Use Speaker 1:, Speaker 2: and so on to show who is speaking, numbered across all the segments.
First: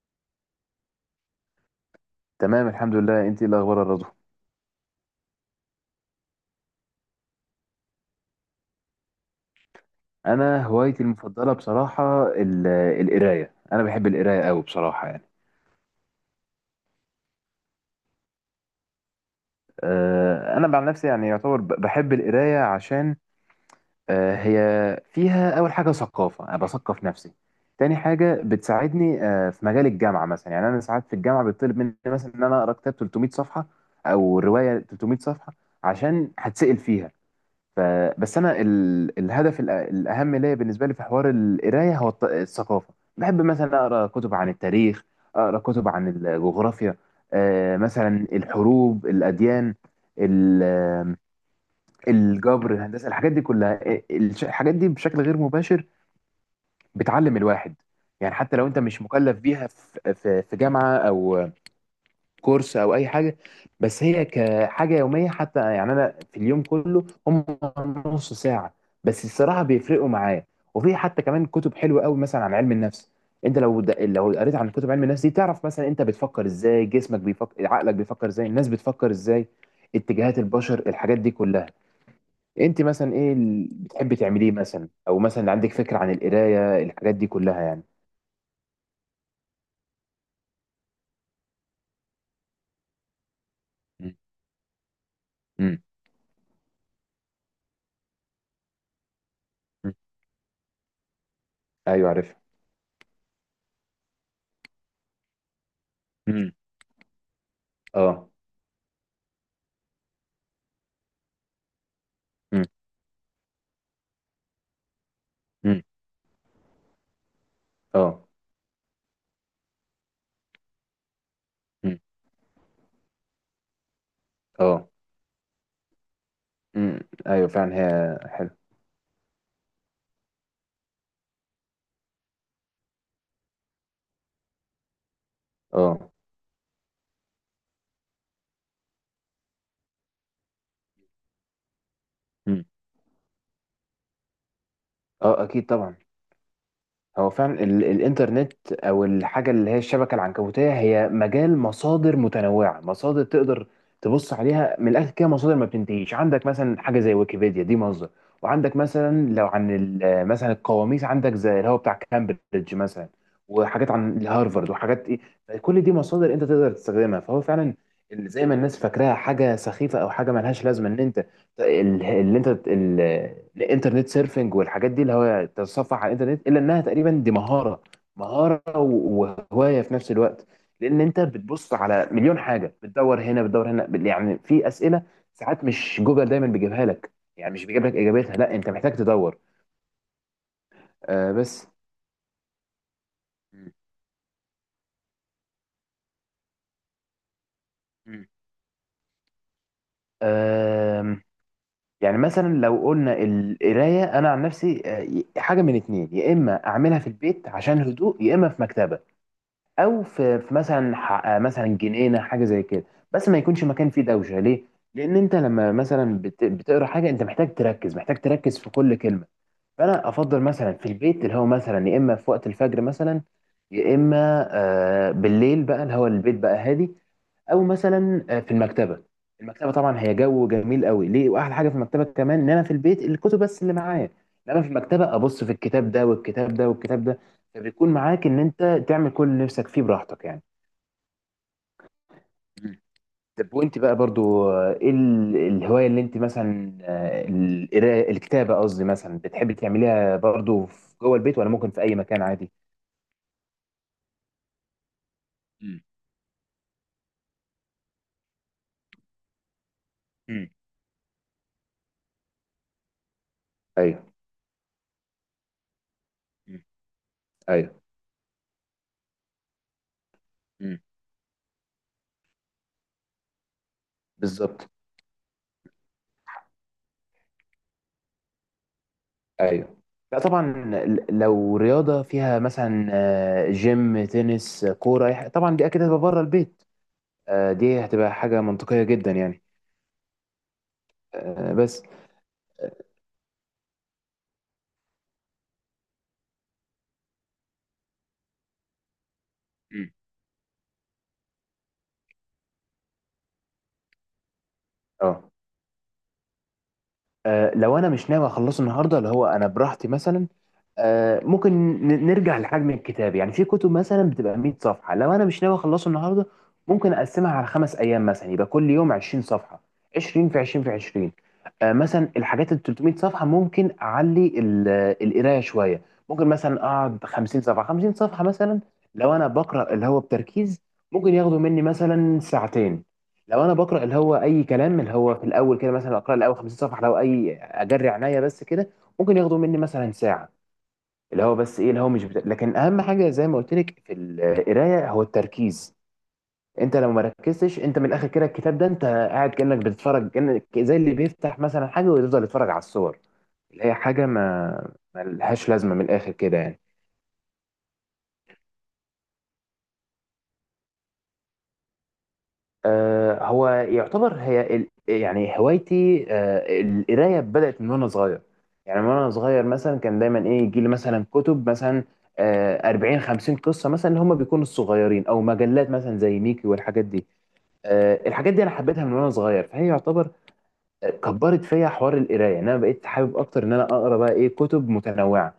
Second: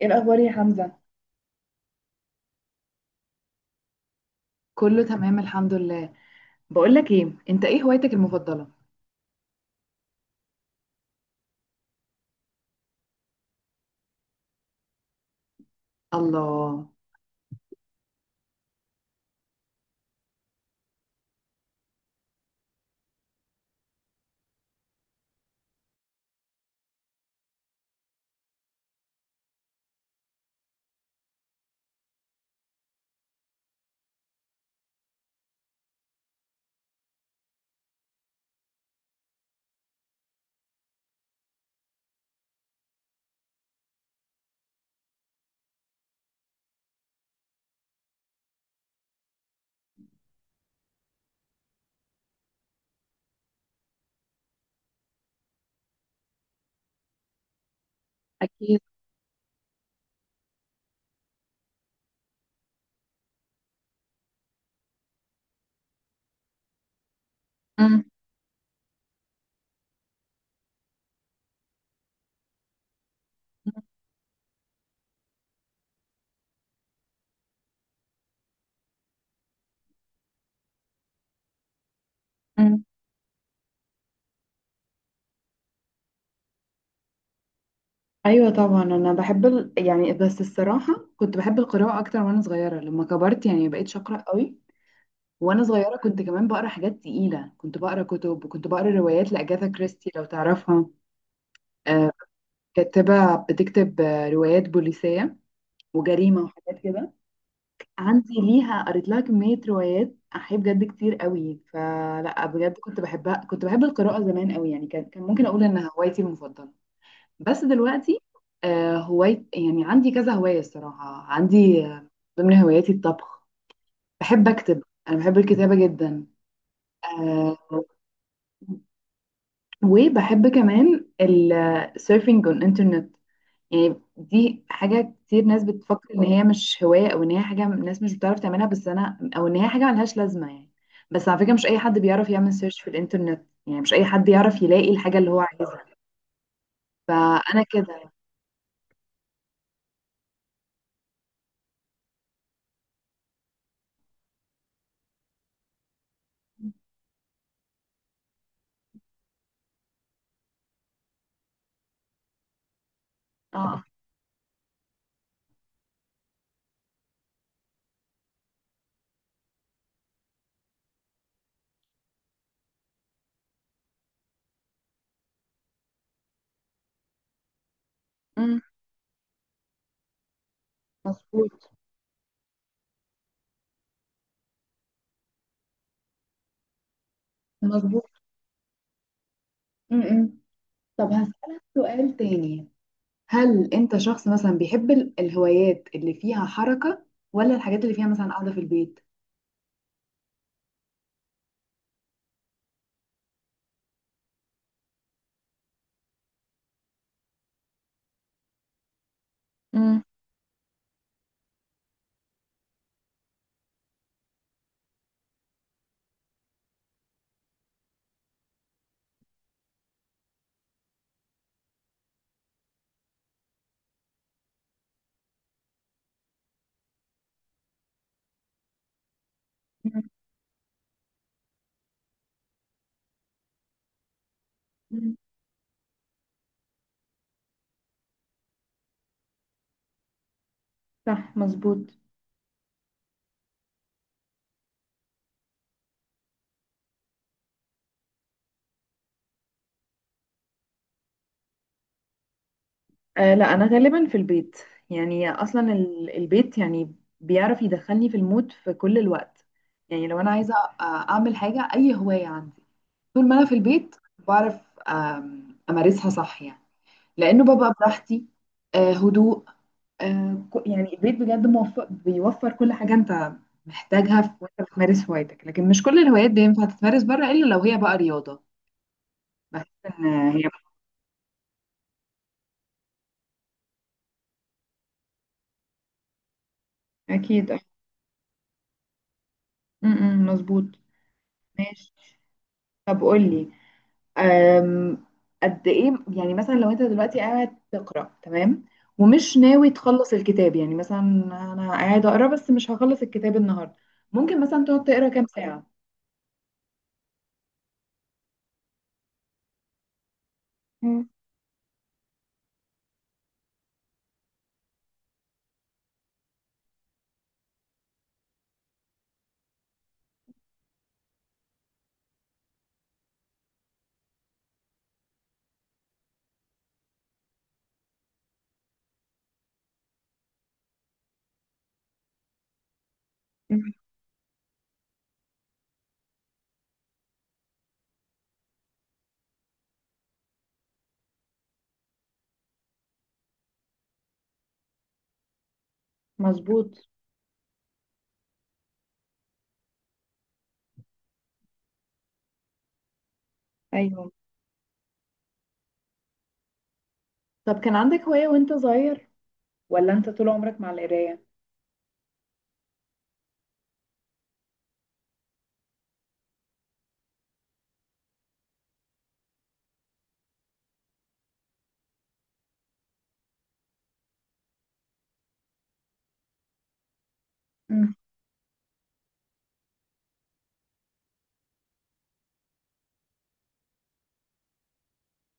Speaker 1: ايه الاخبار يا حمزه؟
Speaker 2: تمام الحمد لله. انت ايه الاخبار يا رضوى؟
Speaker 1: كله تمام الحمد لله. بقول لك ايه، انت ايه هوايتك المفضله؟
Speaker 2: انا هوايتي المفضله بصراحه القرايه. انا بحب القرايه قوي بصراحه يعني.
Speaker 1: الله.
Speaker 2: انا عن نفسي يعني يعتبر بحب القرايه عشان هي فيها اول حاجه ثقافه، انا بثقف نفسي. تاني حاجه بتساعدني في مجال الجامعه مثلا. يعني انا ساعات في الجامعه بيطلب مني مثلا ان انا اقرا كتاب 300 صفحه او روايه 300 صفحه عشان هتسال فيها، ف... بس انا الهدف الاهم ليا بالنسبه لي في حوار القرايه هو الثقافه. بحب مثلا اقرا كتب عن التاريخ، اقرا كتب عن الجغرافيا، مثلا الحروب، الاديان، ال- آه، الجبر، الهندسه، الحاجات دي كلها. الحاجات دي بشكل غير مباشر بتعلم الواحد، يعني حتى لو انت
Speaker 1: أكيد.
Speaker 2: مش مكلف بيها في في جامعه او كورس او اي حاجه. بس هي كحاجه يوميه حتى، يعني انا في اليوم كله هم
Speaker 1: أم.
Speaker 2: نص ساعه بس الصراحه بيفرقوا معايا. وفي حتى كمان كتب حلوه قوي مثلا عن علم النفس. انت لو لو قريت عن كتب علم النفس دي تعرف مثلا انت بتفكر ازاي، جسمك بيفكر عقلك بيفكر ازاي، الناس بتفكر ازاي، اتجاهات البشر، الحاجات دي كلها. انت
Speaker 1: أم.
Speaker 2: مثلا ايه اللي بتحبي تعمليه مثلا؟ او مثلا عندك فكره عن القرايه الحاجات دي كلها يعني؟
Speaker 1: ايوه طبعا، انا بحب يعني بس الصراحه كنت بحب القراءه اكتر وانا صغيره، لما كبرت يعني ما بقتش
Speaker 2: مم.
Speaker 1: اقرا قوي. وانا
Speaker 2: مم.
Speaker 1: صغيره كنت كمان بقرا حاجات تقيله، كنت بقرا كتب وكنت بقرا روايات لاجاثا
Speaker 2: مم.
Speaker 1: كريستي لو تعرفها.
Speaker 2: ايوه
Speaker 1: آه.
Speaker 2: عارف.
Speaker 1: كاتبه بتكتب روايات بوليسيه وجريمه
Speaker 2: مم.
Speaker 1: وحاجات كده.
Speaker 2: اه
Speaker 1: عندي ليها قريت لها كمية روايات، أحيي بجد كتير قوي، فلا
Speaker 2: مم.
Speaker 1: بجد كنت بحبها، كنت بحب القراءة زمان قوي يعني، كان ممكن أقول
Speaker 2: مم.
Speaker 1: إنها هوايتي المفضلة. بس دلوقتي
Speaker 2: اه
Speaker 1: هواي يعني عندي كذا هواية، الصراحة عندي
Speaker 2: مم.
Speaker 1: ضمن هواياتي الطبخ. بحب أكتب،
Speaker 2: اه
Speaker 1: أنا بحب الكتابة جدا.
Speaker 2: امم ايوه
Speaker 1: آه.
Speaker 2: فعلا هي حلو.
Speaker 1: وبحب كمان السيرفنج on الإنترنت. يعني دي حاجة كتير ناس
Speaker 2: اه
Speaker 1: بتفكر إن هي مش هواية، أو إن هي حاجة الناس مش بتعرف تعملها بس أنا، أو إن هي حاجة ملهاش لازمة يعني. بس على فكرة مش أي حد بيعرف يعمل
Speaker 2: امم
Speaker 1: سيرش في الإنترنت، يعني مش أي حد يعرف يلاقي الحاجة اللي هو
Speaker 2: اه اكيد
Speaker 1: عايزها.
Speaker 2: طبعا. هو
Speaker 1: فأنا
Speaker 2: فعلا ال
Speaker 1: كده.
Speaker 2: الانترنت او الحاجه اللي هي الشبكه العنكبوتيه هي مجال مصادر متنوعه، مصادر تقدر تبص عليها من الاخر كده، مصادر ما بتنتهيش. عندك مثلا حاجه زي ويكيبيديا دي مصدر، وعندك مثلا لو عن مثلا القواميس عندك زي اللي هو بتاع كامبريدج مثلا،
Speaker 1: اه.
Speaker 2: وحاجات عن الهارفرد وحاجات ايه، كل دي مصادر انت تقدر تستخدمها. فهو فعلا زي ما الناس فاكراها حاجه سخيفه او حاجه ملهاش لازمه ان انت ال- اللي انت ال- الانترنت سيرفنج والحاجات دي اللي هو تتصفح على الانترنت، الا انها تقريبا دي مهاره،
Speaker 1: أمم.
Speaker 2: مهاره وهوايه في نفس الوقت. لان انت
Speaker 1: مظبوط.
Speaker 2: بتبص على مليون حاجه، بتدور هنا بتدور هنا، يعني في اسئله ساعات مش جوجل دايما بيجيبها لك، يعني مش بيجيب لك
Speaker 1: مظبوط.
Speaker 2: اجابتها، لا انت محتاج تدور.
Speaker 1: أمم. طب
Speaker 2: آه
Speaker 1: هسألك
Speaker 2: بس
Speaker 1: سؤال تاني،
Speaker 2: مم.
Speaker 1: هل أنت شخص مثلا بيحب الهوايات اللي فيها حركة، ولا الحاجات اللي فيها مثلا
Speaker 2: مم.
Speaker 1: قاعدة في البيت؟
Speaker 2: آم، يعني مثلا لو قلنا القرايه انا عن نفسي، حاجه من اتنين: يا اما اعملها في البيت عشان هدوء، يا اما في مكتبه،
Speaker 1: أمم.
Speaker 2: او في مثلا مثلا جنينه حاجه زي كده، بس ما يكونش مكان فيه دوشه ليه. لان انت لما مثلا بتقرا حاجه انت محتاج تركز، محتاج تركز في كل كلمه. فانا افضل مثلا في البيت اللي هو مثلا، يا اما في وقت الفجر مثلا، يا اما بالليل بقى اللي هو البيت بقى هادي، او مثلا في المكتبه. المكتبه طبعا هي جو جميل قوي ليه، واحلى حاجه في المكتبه كمان ان انا في البيت الكتب بس اللي معايا، انما في المكتبه
Speaker 1: أمم.
Speaker 2: ابص في الكتاب ده والكتاب ده والكتاب ده، فبيكون معاك ان انت تعمل كل اللي نفسك فيه براحتك يعني.
Speaker 1: صح. مظبوط.
Speaker 2: طب وانت بقى برضو، ايه الهواية اللي انت مثلا، القراءة الكتابة قصدي، مثلا بتحبي تعمليها برضو جوه البيت، ولا ممكن في اي مكان عادي؟
Speaker 1: آه، لا انا غالبا في البيت. يعني اصلا
Speaker 2: مم.
Speaker 1: البيت يعني بيعرف يدخلني في المود في كل الوقت. يعني لو انا
Speaker 2: مم.
Speaker 1: عايزه اعمل حاجه اي هوايه عندي، طول ما انا في البيت
Speaker 2: ايوه.
Speaker 1: بعرف امارسها صح يعني.
Speaker 2: مم.
Speaker 1: لانه ببقى
Speaker 2: ايوه.
Speaker 1: براحتي. آه، هدوء.
Speaker 2: مم.
Speaker 1: يعني البيت بجد موفر بيوفر كل حاجه انت محتاجها في
Speaker 2: بالظبط.
Speaker 1: وانت بتمارس هوايتك، لكن مش كل الهوايات بينفع تتمارس بره الا لو هي بقى رياضه. بحس
Speaker 2: ايوه.
Speaker 1: ان
Speaker 2: لا
Speaker 1: هي.
Speaker 2: طبعا، لو رياضة فيها مثلا جيم، تنس، كورة، أي حاجة، طبعا دي اكيد هتبقى بره البيت.
Speaker 1: اكيد. أه.
Speaker 2: دي هتبقى حاجة منطقية جدا يعني.
Speaker 1: م- م، مظبوط.
Speaker 2: آه، بس
Speaker 1: ماشي. طب قولي. أم. قد ايه يعني مثلا لو انت دلوقتي قاعد تقرا تمام، ومش ناوي
Speaker 2: مم.
Speaker 1: تخلص الكتاب يعني مثلا، انا قاعد اقرا بس مش هخلص الكتاب النهارده، ممكن مثلا تقعد تقرا
Speaker 2: اه.
Speaker 1: كام ساعه؟
Speaker 2: لو انا مش ناوي اخلصه النهارده اللي هو انا براحتي مثلا،
Speaker 1: مم.
Speaker 2: ممكن نرجع لحجم الكتاب. يعني في كتب مثلا بتبقى 100 صفحه، لو انا مش ناوي اخلصه النهارده ممكن اقسمها على خمس ايام مثلا، يبقى كل يوم 20 صفحه، 20 في 20 في 20. مثلا الحاجات ال 300 صفحه ممكن اعلي القرايه شويه، ممكن مثلا اقعد 50 صفحه 50 صفحه مثلا. لو انا بقرا اللي هو بتركيز ممكن ياخدوا مني مثلا ساعتين، لو انا
Speaker 1: مم.
Speaker 2: بقرا اللي هو اي كلام اللي هو في الاول كده مثلا، اقرا الاول 50 صفحه لو اي، اجري عينيا بس كده، ممكن ياخدوا مني مثلا ساعه. اللي هو بس ايه اللي هو مش بت... لكن اهم حاجه زي ما قلت لك في القرايه هو التركيز. انت
Speaker 1: مظبوط.
Speaker 2: لو ما ركزتش انت من الاخر كده الكتاب ده، انت قاعد كانك بتتفرج، كانك زي اللي بيفتح مثلا حاجه ويفضل يتفرج على الصور، اللي هي حاجه
Speaker 1: ايوه.
Speaker 2: ما لهاش لازمه من الاخر كده يعني.
Speaker 1: طب كان عندك هوايه وانت صغير، ولا انت طول عمرك مع القرايه؟
Speaker 2: هو يعتبر هي يعني هوايتي، القرايه، بدات من وانا صغير. يعني من وانا صغير مثلا كان دايما ايه يجي لي مثلا كتب مثلا، 40 50 قصه مثلا اللي هم بيكونوا الصغيرين، او مجلات مثلا زي ميكي والحاجات دي.
Speaker 1: مم.
Speaker 2: الحاجات دي انا حبيتها من وانا صغير، فهي يعتبر كبرت فيا حوار القرايه، ان انا بقيت حابب اكتر ان انا اقرا بقى ايه كتب متنوعه.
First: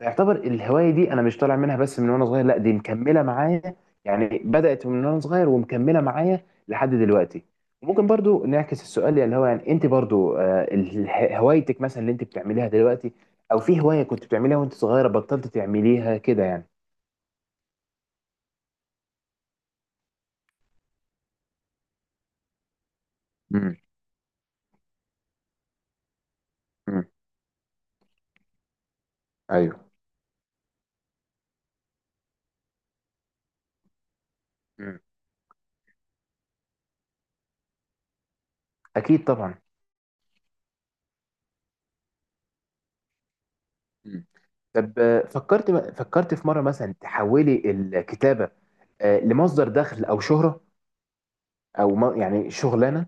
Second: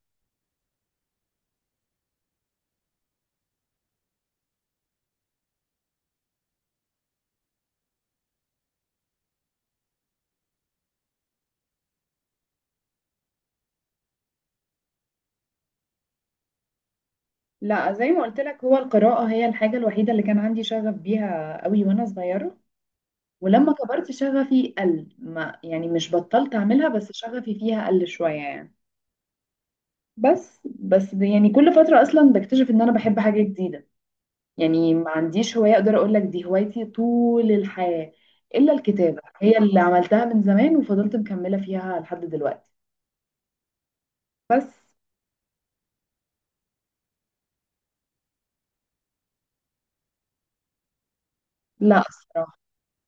Speaker 2: يعتبر الهواية دي أنا مش طالع منها، بس من وأنا صغير لا، دي مكملة معايا. يعني بدأت من وأنا صغير ومكملة معايا لحد دلوقتي. وممكن برضو نعكس السؤال، يعني اللي هو يعني أنت برضو، هوايتك مثلا اللي أنت بتعمليها دلوقتي، أو في هواية كنت بتعمليها وأنت صغيرة بطلت تعمليها كده يعني؟
Speaker 1: لا، زي ما قلت لك هو القراءه هي الحاجه الوحيده اللي كان عندي شغف بيها قوي وانا صغيره، ولما
Speaker 2: امم
Speaker 1: كبرت شغفي قل، ما يعني مش بطلت اعملها
Speaker 2: امم
Speaker 1: بس شغفي فيها قل شويه يعني.
Speaker 2: ايوه.
Speaker 1: بس ده يعني كل فترة أصلا بكتشف إن أنا بحب حاجة جديدة. يعني
Speaker 2: مم.
Speaker 1: ما عنديش هواية أقدر أقول لك دي هوايتي طول الحياة إلا الكتابة،
Speaker 2: أكيد طبعا.
Speaker 1: هي اللي عملتها من زمان وفضلت مكملة فيها لحد دلوقتي.
Speaker 2: مم.
Speaker 1: بس.
Speaker 2: طب فكرت في مرة مثلا تحولي الكتابة لمصدر دخل أو شهرة أو
Speaker 1: لا
Speaker 2: يعني
Speaker 1: الصراحة.
Speaker 2: شغلانة؟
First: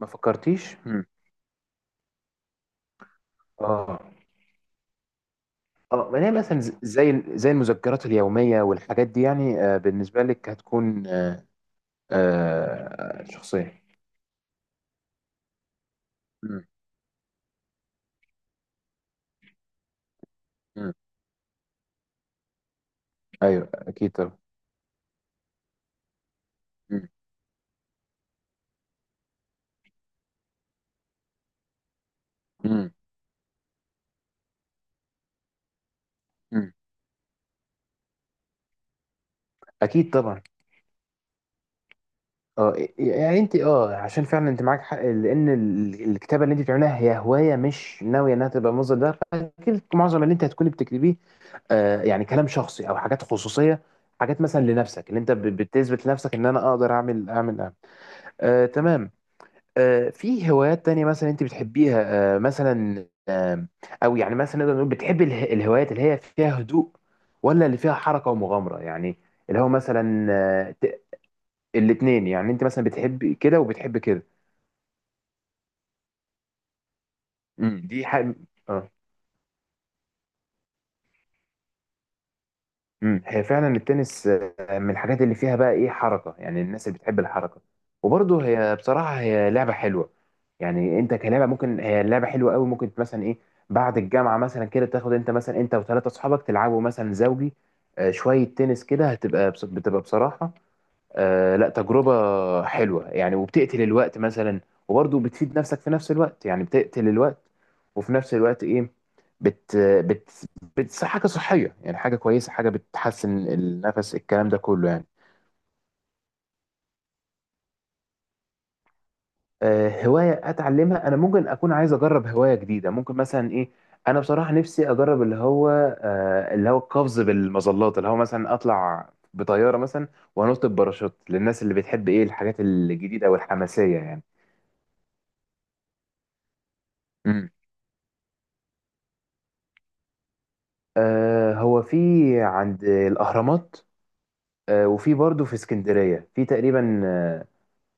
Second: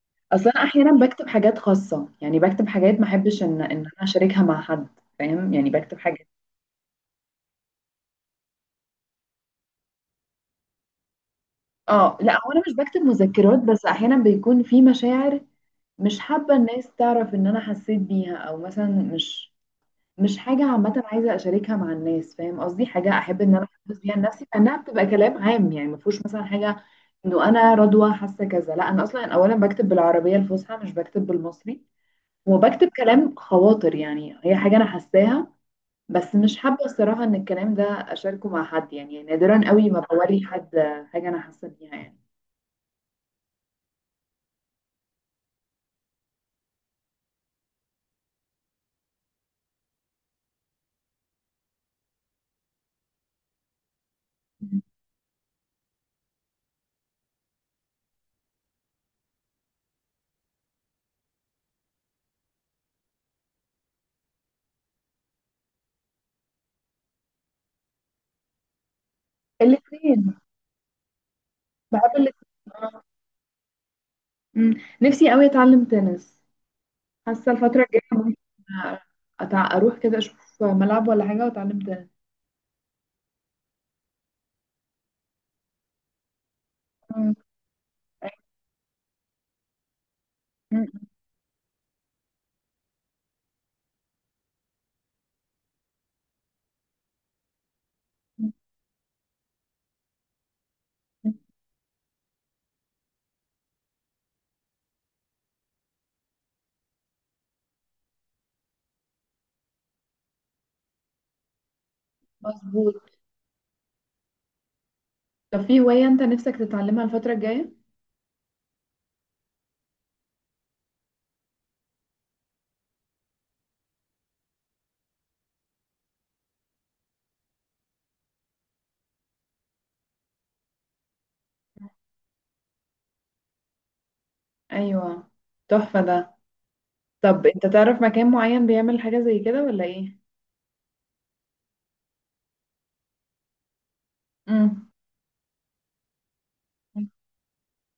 Speaker 2: ما
Speaker 1: أصلا أنا
Speaker 2: فكرتيش؟
Speaker 1: أحيانا بكتب حاجات خاصة يعني بكتب حاجات ما أحبش إن أنا
Speaker 2: آه
Speaker 1: أشاركها مع حد. فاهم يعني بكتب
Speaker 2: اه ما
Speaker 1: حاجات.
Speaker 2: هي مثلا زي المذكرات اليوميه والحاجات دي يعني. بالنسبه لك هتكون
Speaker 1: آه، لا هو أنا مش بكتب مذكرات،
Speaker 2: شخصيه.
Speaker 1: بس أحيانا بيكون في مشاعر. مش حابة
Speaker 2: مم.
Speaker 1: الناس تعرف إن أنا حسيت بيها، أو مثلا مش حاجة
Speaker 2: مم.
Speaker 1: عامة عايزة أشاركها مع الناس. فاهم قصدي حاجة أحب إن أنا
Speaker 2: ايوه
Speaker 1: أحدث
Speaker 2: اكيد
Speaker 1: بيها
Speaker 2: طبعا.
Speaker 1: لنفسي، لأنها بتبقى كلام عام يعني ما فيهوش مثلا حاجة
Speaker 2: مم.
Speaker 1: إنه أنا رضوى حاسة كذا. لا أنا أصلا أولا بكتب بالعربية الفصحى، مش بكتب بالمصري. وبكتب
Speaker 2: مم.
Speaker 1: كلام خواطر يعني هي حاجة أنا حاساها. بس مش
Speaker 2: مم.
Speaker 1: حابة الصراحة إن الكلام ده أشاركه مع حد، يعني نادرا قوي ما
Speaker 2: اكيد طبعا.
Speaker 1: بوري حد حاجة أنا حاسة بيها يعني.
Speaker 2: اه يعني انت، عشان فعلا انت معاك حق، لان الكتابه اللي انت بتعملها هي هوايه مش ناويه انها تبقى مصدر دخل، فاكيد معظم اللي انت هتكوني بتكتبيه يعني كلام شخصي او حاجات خصوصيه، حاجات مثلا لنفسك، اللي انت بتثبت لنفسك ان انا اقدر أعمل. تمام. في هوايات تانية مثلا انت بتحبيها مثلا؟ او يعني مثلا نقدر نقول بتحبي الهوايات اللي هي فيها هدوء، ولا اللي فيها حركة ومغامرة يعني؟ اللي هو مثلا
Speaker 1: الاثنين. بحب
Speaker 2: الاتنين
Speaker 1: الاثنين.
Speaker 2: يعني، انت مثلا
Speaker 1: آه.
Speaker 2: بتحبي كده وبتحبي كده؟
Speaker 1: أمم. نفسي قوي أتعلم تنس. حاسه الفتره الجايه
Speaker 2: دي
Speaker 1: ممكن
Speaker 2: حاجة. آه.
Speaker 1: اروح كده اشوف ملعب ولا حاجه واتعلم تاني.
Speaker 2: هي فعلا التنس من الحاجات اللي فيها بقى ايه حركه، يعني الناس اللي بتحب
Speaker 1: مم.
Speaker 2: الحركه. وبرضه هي بصراحه هي لعبه حلوه،
Speaker 1: مم.
Speaker 2: يعني انت كلعبه ممكن هي لعبه حلوه قوي. ممكن مثلا ايه بعد الجامعه مثلا كده تاخد، انت مثلا وثلاثه اصحابك تلعبوا مثلا زوجي، شويه
Speaker 1: مم.
Speaker 2: تنس كده، هتبقى بتبقى بصراحه
Speaker 1: مم.
Speaker 2: لا تجربة حلوة يعني، وبتقتل الوقت مثلا، وبرضه بتفيد نفسك في نفس الوقت. يعني بتقتل الوقت وفي نفس الوقت ايه، بت بت بت حاجة صحية، يعني حاجة كويسة، حاجة
Speaker 1: مظبوط.
Speaker 2: بتحسن النفس الكلام ده كله يعني.
Speaker 1: طب في هوايه انت نفسك تتعلمها الفتره الجايه؟
Speaker 2: هواية اتعلمها انا، ممكن اكون عايز اجرب هواية جديدة. ممكن مثلا ايه، انا بصراحة نفسي اجرب اللي هو اللي هو القفز بالمظلات، اللي هو مثلا اطلع بطيارة مثلا وانط بباراشوت، للناس اللي بتحب ايه الحاجات الجديدة والحماسية يعني.
Speaker 1: ايوه تحفه ده. طب انت تعرف مكان معين بيعمل حاجه زي كده ولا ايه؟
Speaker 2: هو في عند الأهرامات،
Speaker 1: امم.
Speaker 2: وفي برضه في اسكندرية في تقريبا.
Speaker 1: مم.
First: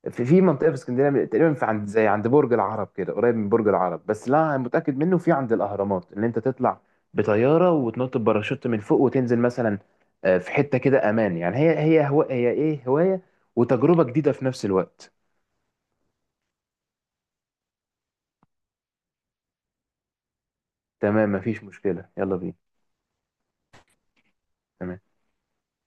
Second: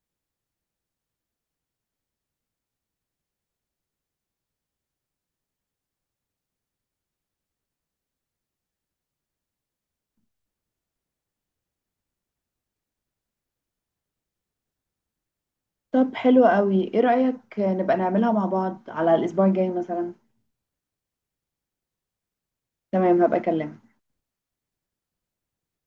Speaker 2: في منطقة في اسكندرية تقريبا، في عند زي عند برج العرب كده، قريب من برج العرب، بس لا أنا متأكد منه في عند الأهرامات اللي أنت تطلع بطيارة وتنط بباراشوت من فوق وتنزل مثلا. في حتة كده أمان يعني، هي إيه هواية وتجربة جديدة في نفس الوقت.
Speaker 1: طب حلو قوي، ايه رايك نبقى نعملها مع بعض على الاسبوع الجاي مثلا؟
Speaker 2: تمام مفيش مشكلة، يلا بينا.
Speaker 1: تمام، هبقى اكلمك.
Speaker 2: تمام.